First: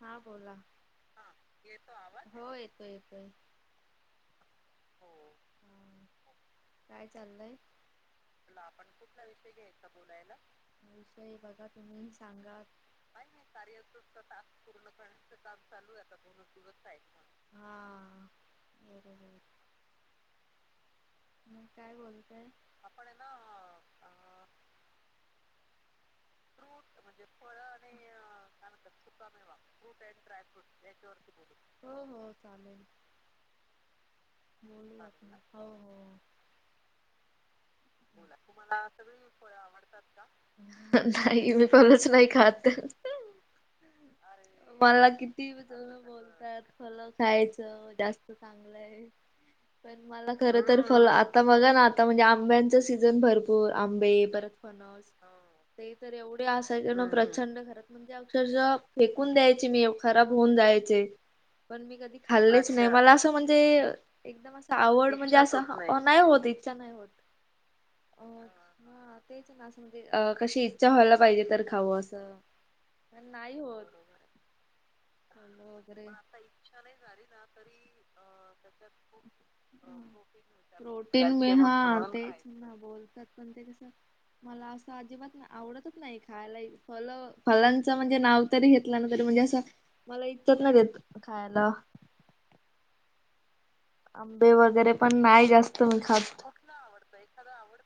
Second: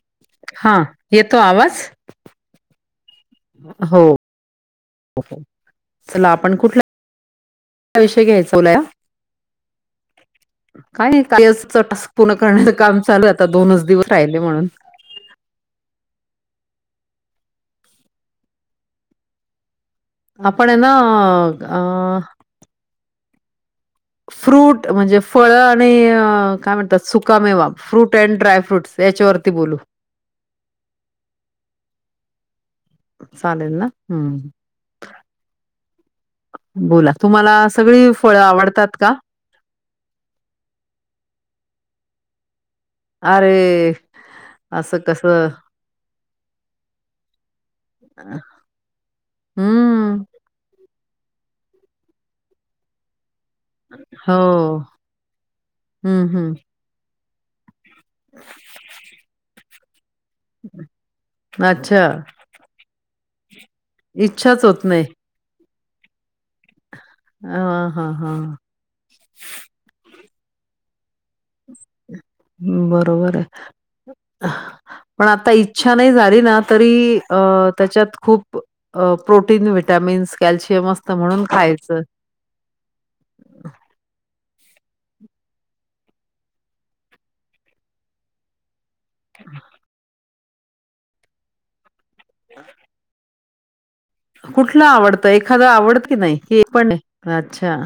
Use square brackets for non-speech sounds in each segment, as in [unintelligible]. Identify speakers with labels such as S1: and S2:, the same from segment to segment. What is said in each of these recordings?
S1: हा बोला.
S2: हा
S1: हां
S2: येतो आवाज
S1: येतो आवाज? हो येतोय येतोय.
S2: हो.
S1: हा
S2: चला आपण कुठला
S1: काय चाललय?
S2: विषय घ्यायचा
S1: ला
S2: बोलाया
S1: आपण कुठला विषय घ्यायचा बोलायला? विषय बघा तुम्ही
S2: पुर्ण
S1: सांगा
S2: करण्याचं काम चालू आहे, आता दोनच दिवस राहिले म्हणून.
S1: हा बरोबर.
S2: आपण हायना
S1: मग काय
S2: अ
S1: बोलताय
S2: फ्रूट म्हणजे फळ आणि काय म्हणतात? सुका मेवा, फ्रूट अँड ड्राय फ्रूट याच्यावरती बोलू.
S1: हो-हो चालेल.
S2: चालेल ना? हम्म.
S1: बोलूयात ना हो हो
S2: बोला, तुम्हाला सगळी फळं आवडतात का?
S1: नाही, मी फळचं नाही खात.
S2: अरे, असं कसं?
S1: परत फळं खायचं जास्त चांगलंय. परत
S2: हम्म
S1: मला खर तर फळं आता बघा ना, आता म्हणजे आंब्यांचं सीझन भरपू पूर आंबे
S2: हो
S1: परत फणस. ते तर
S2: हम्म
S1: एवढे
S2: हम्म
S1: असायचे ना, प्रचंड घरात म्हणजे अक्षरशः फेकून द्यायची मी येवढी, खराब होऊन जायचे. पण
S2: अच्छा
S1: मी कधी खाल्लेच नाही मला असं म्हणजे, एकदम
S2: इच्छाच
S1: असं
S2: होत नाही
S1: आवड म्हणजे, असं नाही होत इच्छा नाही होत.
S2: ह हां हां.
S1: ह तेच ना असं म्हणजे, अ- कशी इच्छा व्हायला पाहिजे तर खावं असं.
S2: बरोबर
S1: नाही होत
S2: आहे. पण आता इच्छा नाही झाली
S1: वगैरे
S2: ना तरी, अ- त्याच्यात खूप प्रोटीन व्हिटॅमिन्स. कॅल्शियम असतं
S1: प्रोटीन
S2: म्हणून
S1: मी हा
S2: खायचं.
S1: तेच ना बोलतात पण ते, कस मला असं. अजिबात आवडतच नाही खायला, फल फलांचं म्हणजे नाव. तरी घेतल ना तरी म्हणजे, असं मला इच्छाच होत खायला.
S2: [unintelligible]
S1: आंबे
S2: कुठलं
S1: वगैरे पण
S2: आवडतं
S1: नाही
S2: एखादं,
S1: जास्त मी
S2: आवडत की
S1: खात
S2: नाही, की एक पण नाही. अच्छा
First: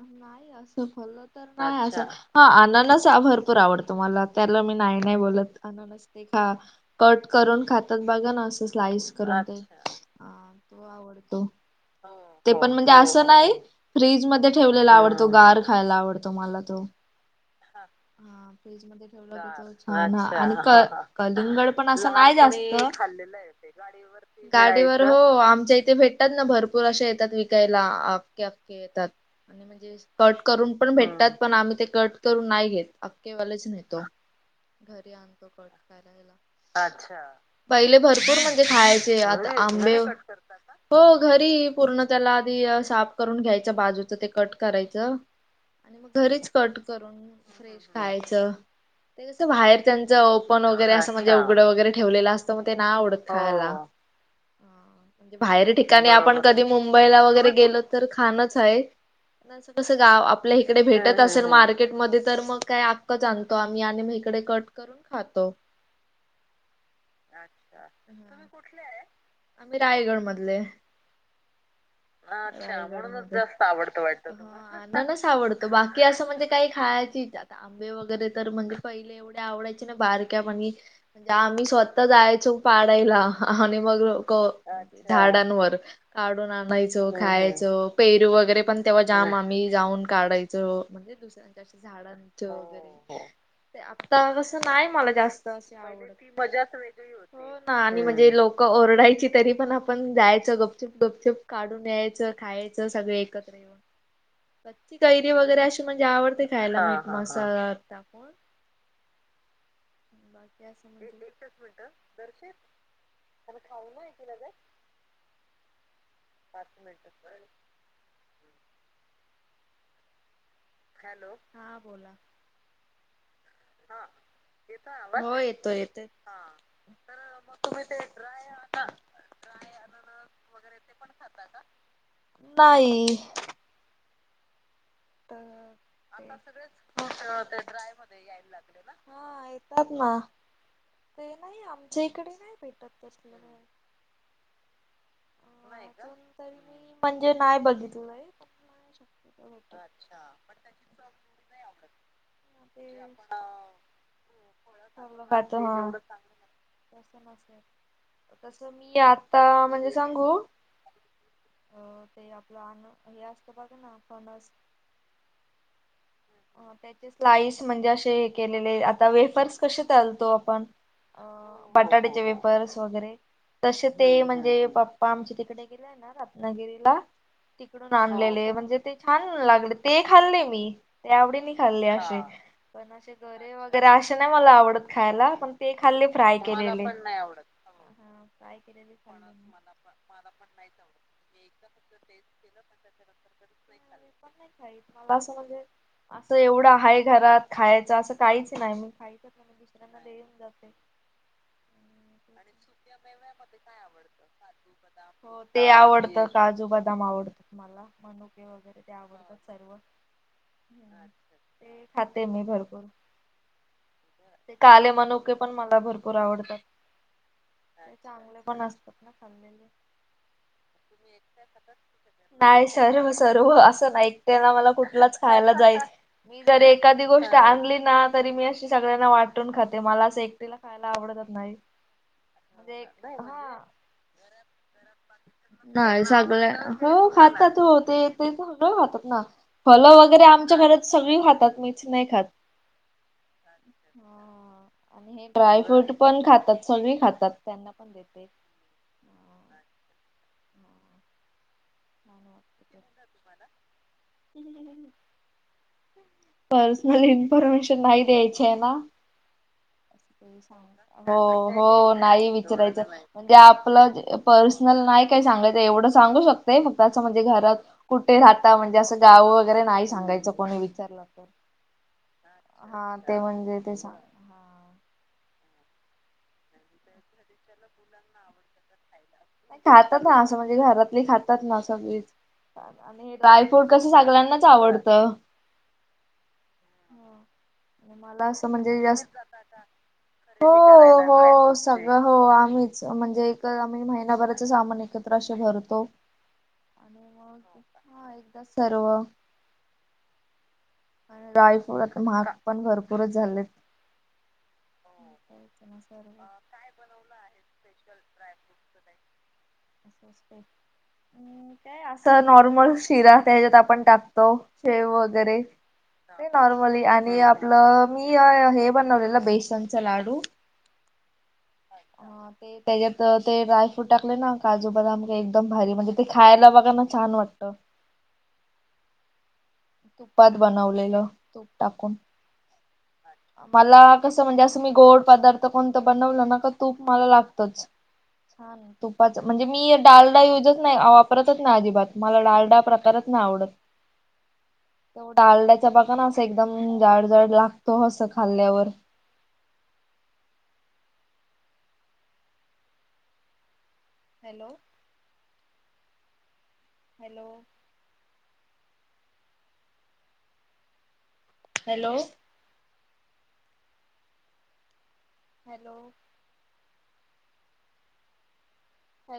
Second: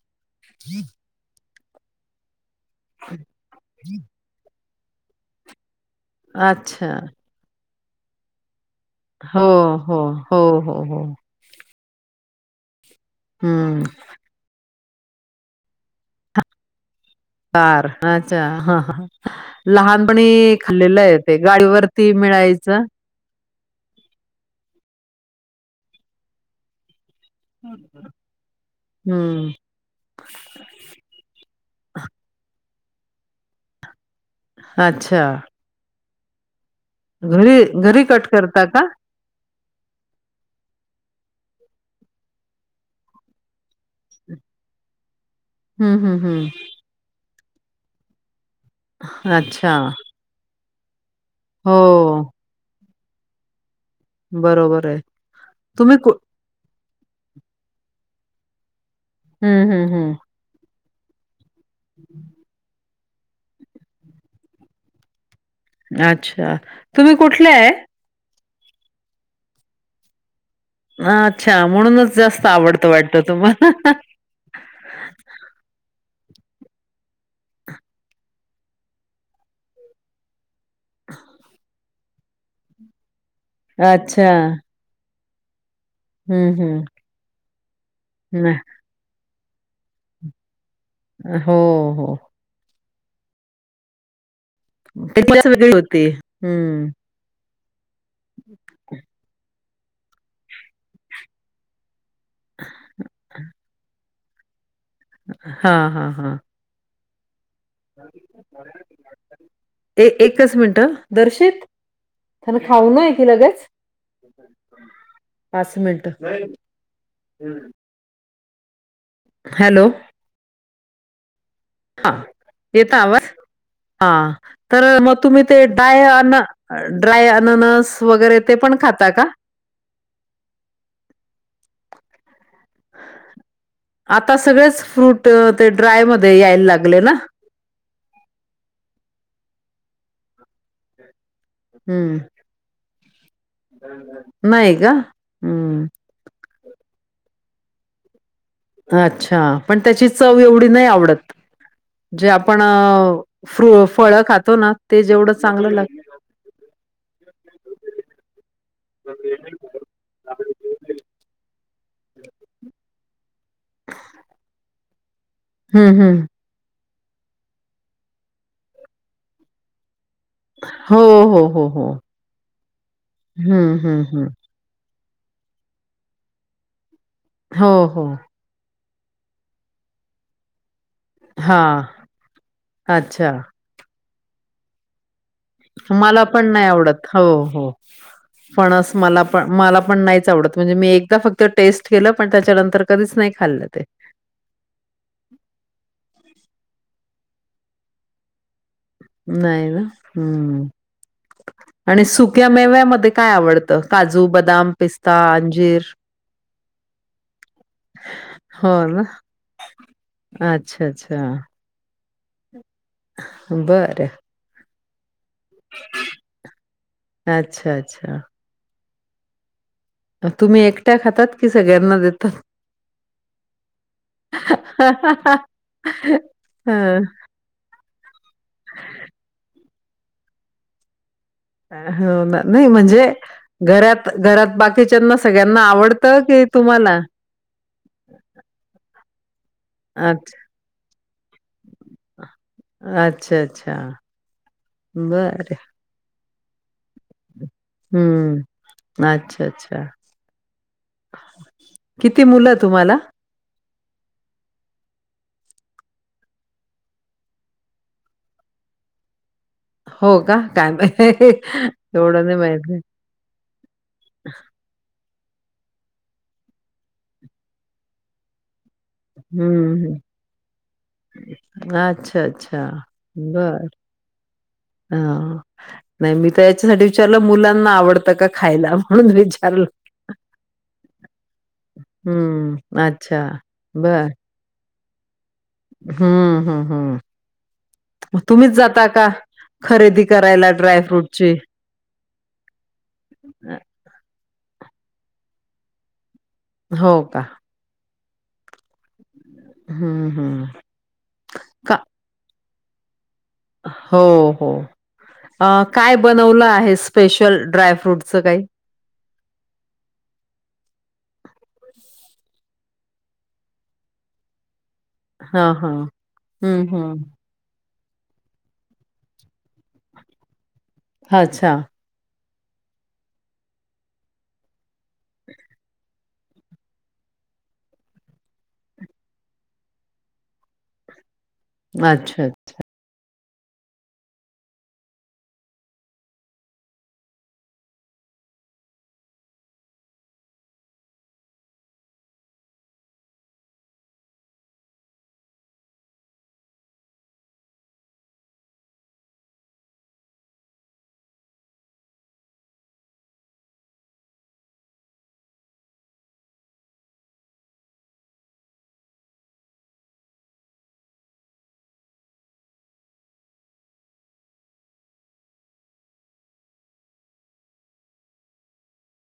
S1: नाही असं फलं तर नाही असं, हा आनारस अननस भरपूर आवडतो मला, त्याला मी नाही नाही बोलत, अननस ते खा.
S2: अच्छा.
S1: कट करून खातात बघा ना, असं स्लाईस.
S2: हो हो हो हो हो.
S1: आवडतो ते पण म्हणजे असं नाही.
S2: हं.
S1: फ्रीजमध्ये ठेवलेला आवडतो गार खायला, आवडतो मला तो.
S2: पार. अच्छा, हा..
S1: फ्रीज
S2: हा
S1: मध्ये ठेवलं की तो छान
S2: लहानपणी
S1: आणि क
S2: खाल्लेलं आहे ते,
S1: कलिंगड पण
S2: गाडीवरती
S1: असं नाही जास्त
S2: मिळायचं.
S1: गाडीवर हो, आमच्या इथे भेटतात ना, भरपूर असे येतात विक यला अखेअखे येतात.
S2: हं.
S1: आणि म्हणजे असं कट करून पण भेटतात. पण आम्ही ते कट करून नाही घेत, अखेवालेच घेतो. घरी
S2: अच्छा.
S1: आणतो कट करायला. अच्छा,
S2: घरी
S1: पहिले
S2: घरी कट
S1: भरपूर म्हणजे
S2: करता का?
S1: खाय ते आता आंबे व, हो, घरी पूर्ण त्याला आधी साफ करून घ्यायचं, बाजूचं. मग ते कट करायचं,
S2: हं,
S1: आणि
S2: हं,
S1: मग
S2: हं.
S1: घरीच कट करून फ्रेश खायचं. ते कसं
S2: अच्छा.
S1: बाहेरच्याच ओपन वगैरे असं, म्हणजे उघडं
S2: हो.
S1: वगैरे ठेवलेलं असतं. मग ते नाय आवडत खायला.
S2: बरोबर आहे.
S1: बाहेर
S2: तुम्ही
S1: ठिकाणी
S2: कु
S1: आपण, कधी मुंबईला वगैरे गेलं तर, खाणच आहे.
S2: हं,
S1: असं
S2: हं,
S1: तसं
S2: हं.
S1: गाव आपल्या इकडे भेटत असेल मार्केटमध्ये. तर मग काय आक्कच आणतो आम्ही, आणि मग इकडे कट करून खातो.
S2: अच्छा, तुम्ही कुठले?
S1: तुम्ही कुठले? आम्ही रायगड मधले.
S2: हा, अच्छा. म्हणूनच जास्त आवडतं वाटत तुम्हाला.
S1: आननस आवडतो बाकी असं, म्हणजे काही खायची, [unintelligible] आंबे वगैरे तर म्हणजे, पहिले एवढे आवडायचे ना बारक्यापनी. म्हणजे, आम्ही स्वतः जायचो पाडायला. आणि मग
S2: अच्छा.
S1: लोक झाडांनवर, काढून
S2: हं, हं.
S1: आणायचो खायचो. पेरू
S2: नाही.
S1: वगैरे पण तेव्हा जाम आम्ही जाऊन काढायचो. म्हणजे
S2: हो,
S1: दुसऱ्यांची अशी झाड.
S2: हो.
S1: आता कसं नाय मला
S2: त्याचीच
S1: जास्त आस,
S2: वेगळी
S1: आवडत
S2: होती.
S1: पहिली ती मजाच
S2: हं.
S1: वेगळी होती. हो ना, आणि म्हणजे लोक ओरडायची तरी पण, आपण जायचो गुपचुप गुपचुप. काढून न्यायचं खायचं सगळे, एकत्र येऊन कच्ची कैरी वगैरे अशी
S2: हां,
S1: म्हणजे
S2: हां, हां.
S1: आवडते की, खायला मीठ मसाल टाकून.
S2: [unintelligible] एकच
S1: बाकी अस
S2: मिनिटं.
S1: म्हणजे, एक-एकचं
S2: दर्शित
S1: मिनिटं
S2: त्याला
S1: [unintelligible]
S2: पाच मिनट.
S1: पाच मिनिट होय.
S2: हॅलो
S1: हॅलो
S2: हा येत आवाज हा तर मग
S1: हो
S2: तुम्ही ते
S1: येतोय
S2: डाय
S1: येतोय
S2: अन ड्राय अननस वगैरे ते पण खाता का
S1: ड्राय अननस वैगेरे ते पण खाता का बाई
S2: आता सगळेच फ्रूट अ, ते ड्रायमध्ये
S1: आता
S2: यायला
S1: सगळेच
S2: लागले ना?
S1: फ्रूट ते ड्राय मध्ये यायला लागले हा येतात ना ते नाही आमच्या इकडे नय भेटत त
S2: नाय गं हम्म
S1: म्हणजे नाय बघितलय
S2: ह अच्छा पण त्याची चव एवढी नायी आवडत जे आपण
S1: ते
S2: फ्रु फळ खातो ना ते जेवढं चांगलं लागत
S1: ते आता म्हणजे सांगू अ ते आपलं अन्न हे असतं का बघा फणस
S2: हम्म हम
S1: अ स्लाईस म्हणजे अशे हे केलेले आता वेफर्स कसे तलतो
S2: हो, हो, हो, हो.
S1: बटाट्याचे वेपर्स वगैरे
S2: हं,
S1: तसे
S2: हं,
S1: ते
S2: हं.
S1: म्हणजे पाप आमचे तिकडे गेलेय ना रत्नागिरीला
S2: हो,
S1: तिकडून
S2: हो.
S1: आणलेले म्हणजे ते छान लाग ते खाल्ले मी ते आवडीने
S2: हां.
S1: खाल्ले अशे पण अशे
S2: अच्छा.
S1: तर आशे नाही मला आवडत खायला पण ते खाल्ले
S2: मला
S1: फ्राय
S2: पण नाही
S1: केलेले हा
S2: आवडत हो हो
S1: फ्राय
S2: फणस
S1: केलेले
S2: मला
S1: खाल्ले
S2: पण
S1: मी
S2: मला पण नाहीच आवडत म्हणजे मी एकदा फक्त टेस्ट केलं पण त्याच्यानंतर कधीच नाही खाल्लं ते
S1: पण नाही मला असं म्हणजे असं एवढं हाय घरात खायचं असं काहीच नाही मी खायच नाही
S2: ना?
S1: दुसऱ्यांमध्ये येऊन
S2: हं.
S1: जाते
S2: आणि सुक्या मेव्यामध्ये काय आवडतं काजू बदाम पिस्ता
S1: हो ते
S2: अंजीर
S1: आवडतं काजू बदाम आवडतात मला मनुके
S2: हो
S1: वगैरे
S2: ना?
S1: वत सर्व
S2: अच्छा, अच्छा.
S1: ते खाते मी भरपूर
S2: बरं
S1: ते काले मनुके पण मला भरपूर आवडतात
S2: अच्छा अच्छा
S1: चांगले फणसपतण खालेले
S2: मग तुम्ही एकट्या
S1: मी
S2: खातात की सगळ्यांना देतात?
S1: नाही सर्व सर्व अस ऐकठ कुठलाच खायला जाईल मी जरी एखा
S2: हं
S1: गोष्ट आणली ना तरी मी अशी सगळ्यांना वाटून खाते मला असं एकटीला खायला आवडत नाही
S2: हो नाही म्हणजे घरात घरात बाकीच्याना
S1: नाही सगळं हो खातात हो ते ते सगळं खातात ना फलं वगैरे
S2: अच्छा
S1: आमच्या घरात सगळी खातात मीच नाही खात
S2: अच्छा अच्छा
S1: आणि हे
S2: बरं
S1: ड्राय फ्रूट पण खातात सगळी खातात त्यांना पण देते.
S2: हम्म अच्छा अच्छा किती मुलं तुम्हाला
S1: हले पर्सनल इन्फॉर्मेशन नाही द्यायचे आहे ना
S2: हो का काय
S1: हो
S2: माहि
S1: हो
S2: एवढं
S1: नाही
S2: माहित
S1: विचारायचं म्हणजे आपलं पर्सनल नाही काय सांगायचं एवढं सांगू शकत फक्तचं म्हणजे घरात कुठे राहत म्हणजे अस जाऊ वगैरे नाही
S2: हम्म
S1: सांगायचं कोणी विचारलं तर
S2: अच्छा अच्छा
S1: हा ते म्हणजे
S2: बरं
S1: ते सां
S2: हा नाही मी तर याच्यासाठी विचारलं मुलांना आवडतं का खायला म्हणून विचार
S1: खातात ना असं म्हणजे घरातली खातात ना सगळीच
S2: हं,
S1: आणि हे
S2: अच्छा.
S1: ड्रायफ्रूट कसं सगळ्यांनाच आवडतं
S2: हम्म हम् हम्
S1: मला असं
S2: तुम्हीच
S1: म्हणजे
S2: जाता का
S1: जास्त
S2: खरेदी
S1: हो
S2: करायला ड्रायफ्रूटचे?
S1: हो सगळं हो आम्हीच, म्हणजे एक
S2: अ,
S1: आम्ही महिनाभराच सामान एकत्र असे भरतो. आणि
S2: हो का?
S1: मग हा एकदा सर्व
S2: हुं हुं.
S1: ड्राय फ्रूट आता महा्ग पण भरपूरच झालय.
S2: हो हो
S1: मग
S2: काय
S1: सर्व.
S2: बनवलं आहेस? स्पेशल ड्रायफ्रूटचं काही
S1: असस् [inaudible] अस नॉर्मल शिरा त्याच्यात आपण टाकतो शेव गरे
S2: हां, हां.
S1: मी
S2: हं,
S1: नॉर्मली
S2: हं.
S1: आणिआप आपलं मी हे बनवलेलं बेसनचा लाडू
S2: हा अच्छा.
S1: अ ते त्याच्यात ते ड्रायफ्रूट टाकले ना, काजू बदाम काय एकदम भारी म्हणजे ते खायला बघा ना छान वाटतं. तुपात बनवलेलं तूप टाकून
S2: अचछा अचछा.
S1: मला कसं म्हणजे असं मी गोड पदार्थ कोणतं? बनवलं ना का तूप मला लागतच. छान ए! तुपाच म्हणजे मी डालडा युजच नाही वापरतच नाही अजिबात, मला डालडा प्रकारच नाही आवडत.
S2: ह [inaudible]
S1: डालड्याच्या बाघा ना असं एकदम जाड जाड लागतो असस खाल्ल्यावर हॅलो. हॅलो. हॅलो. हॅलो.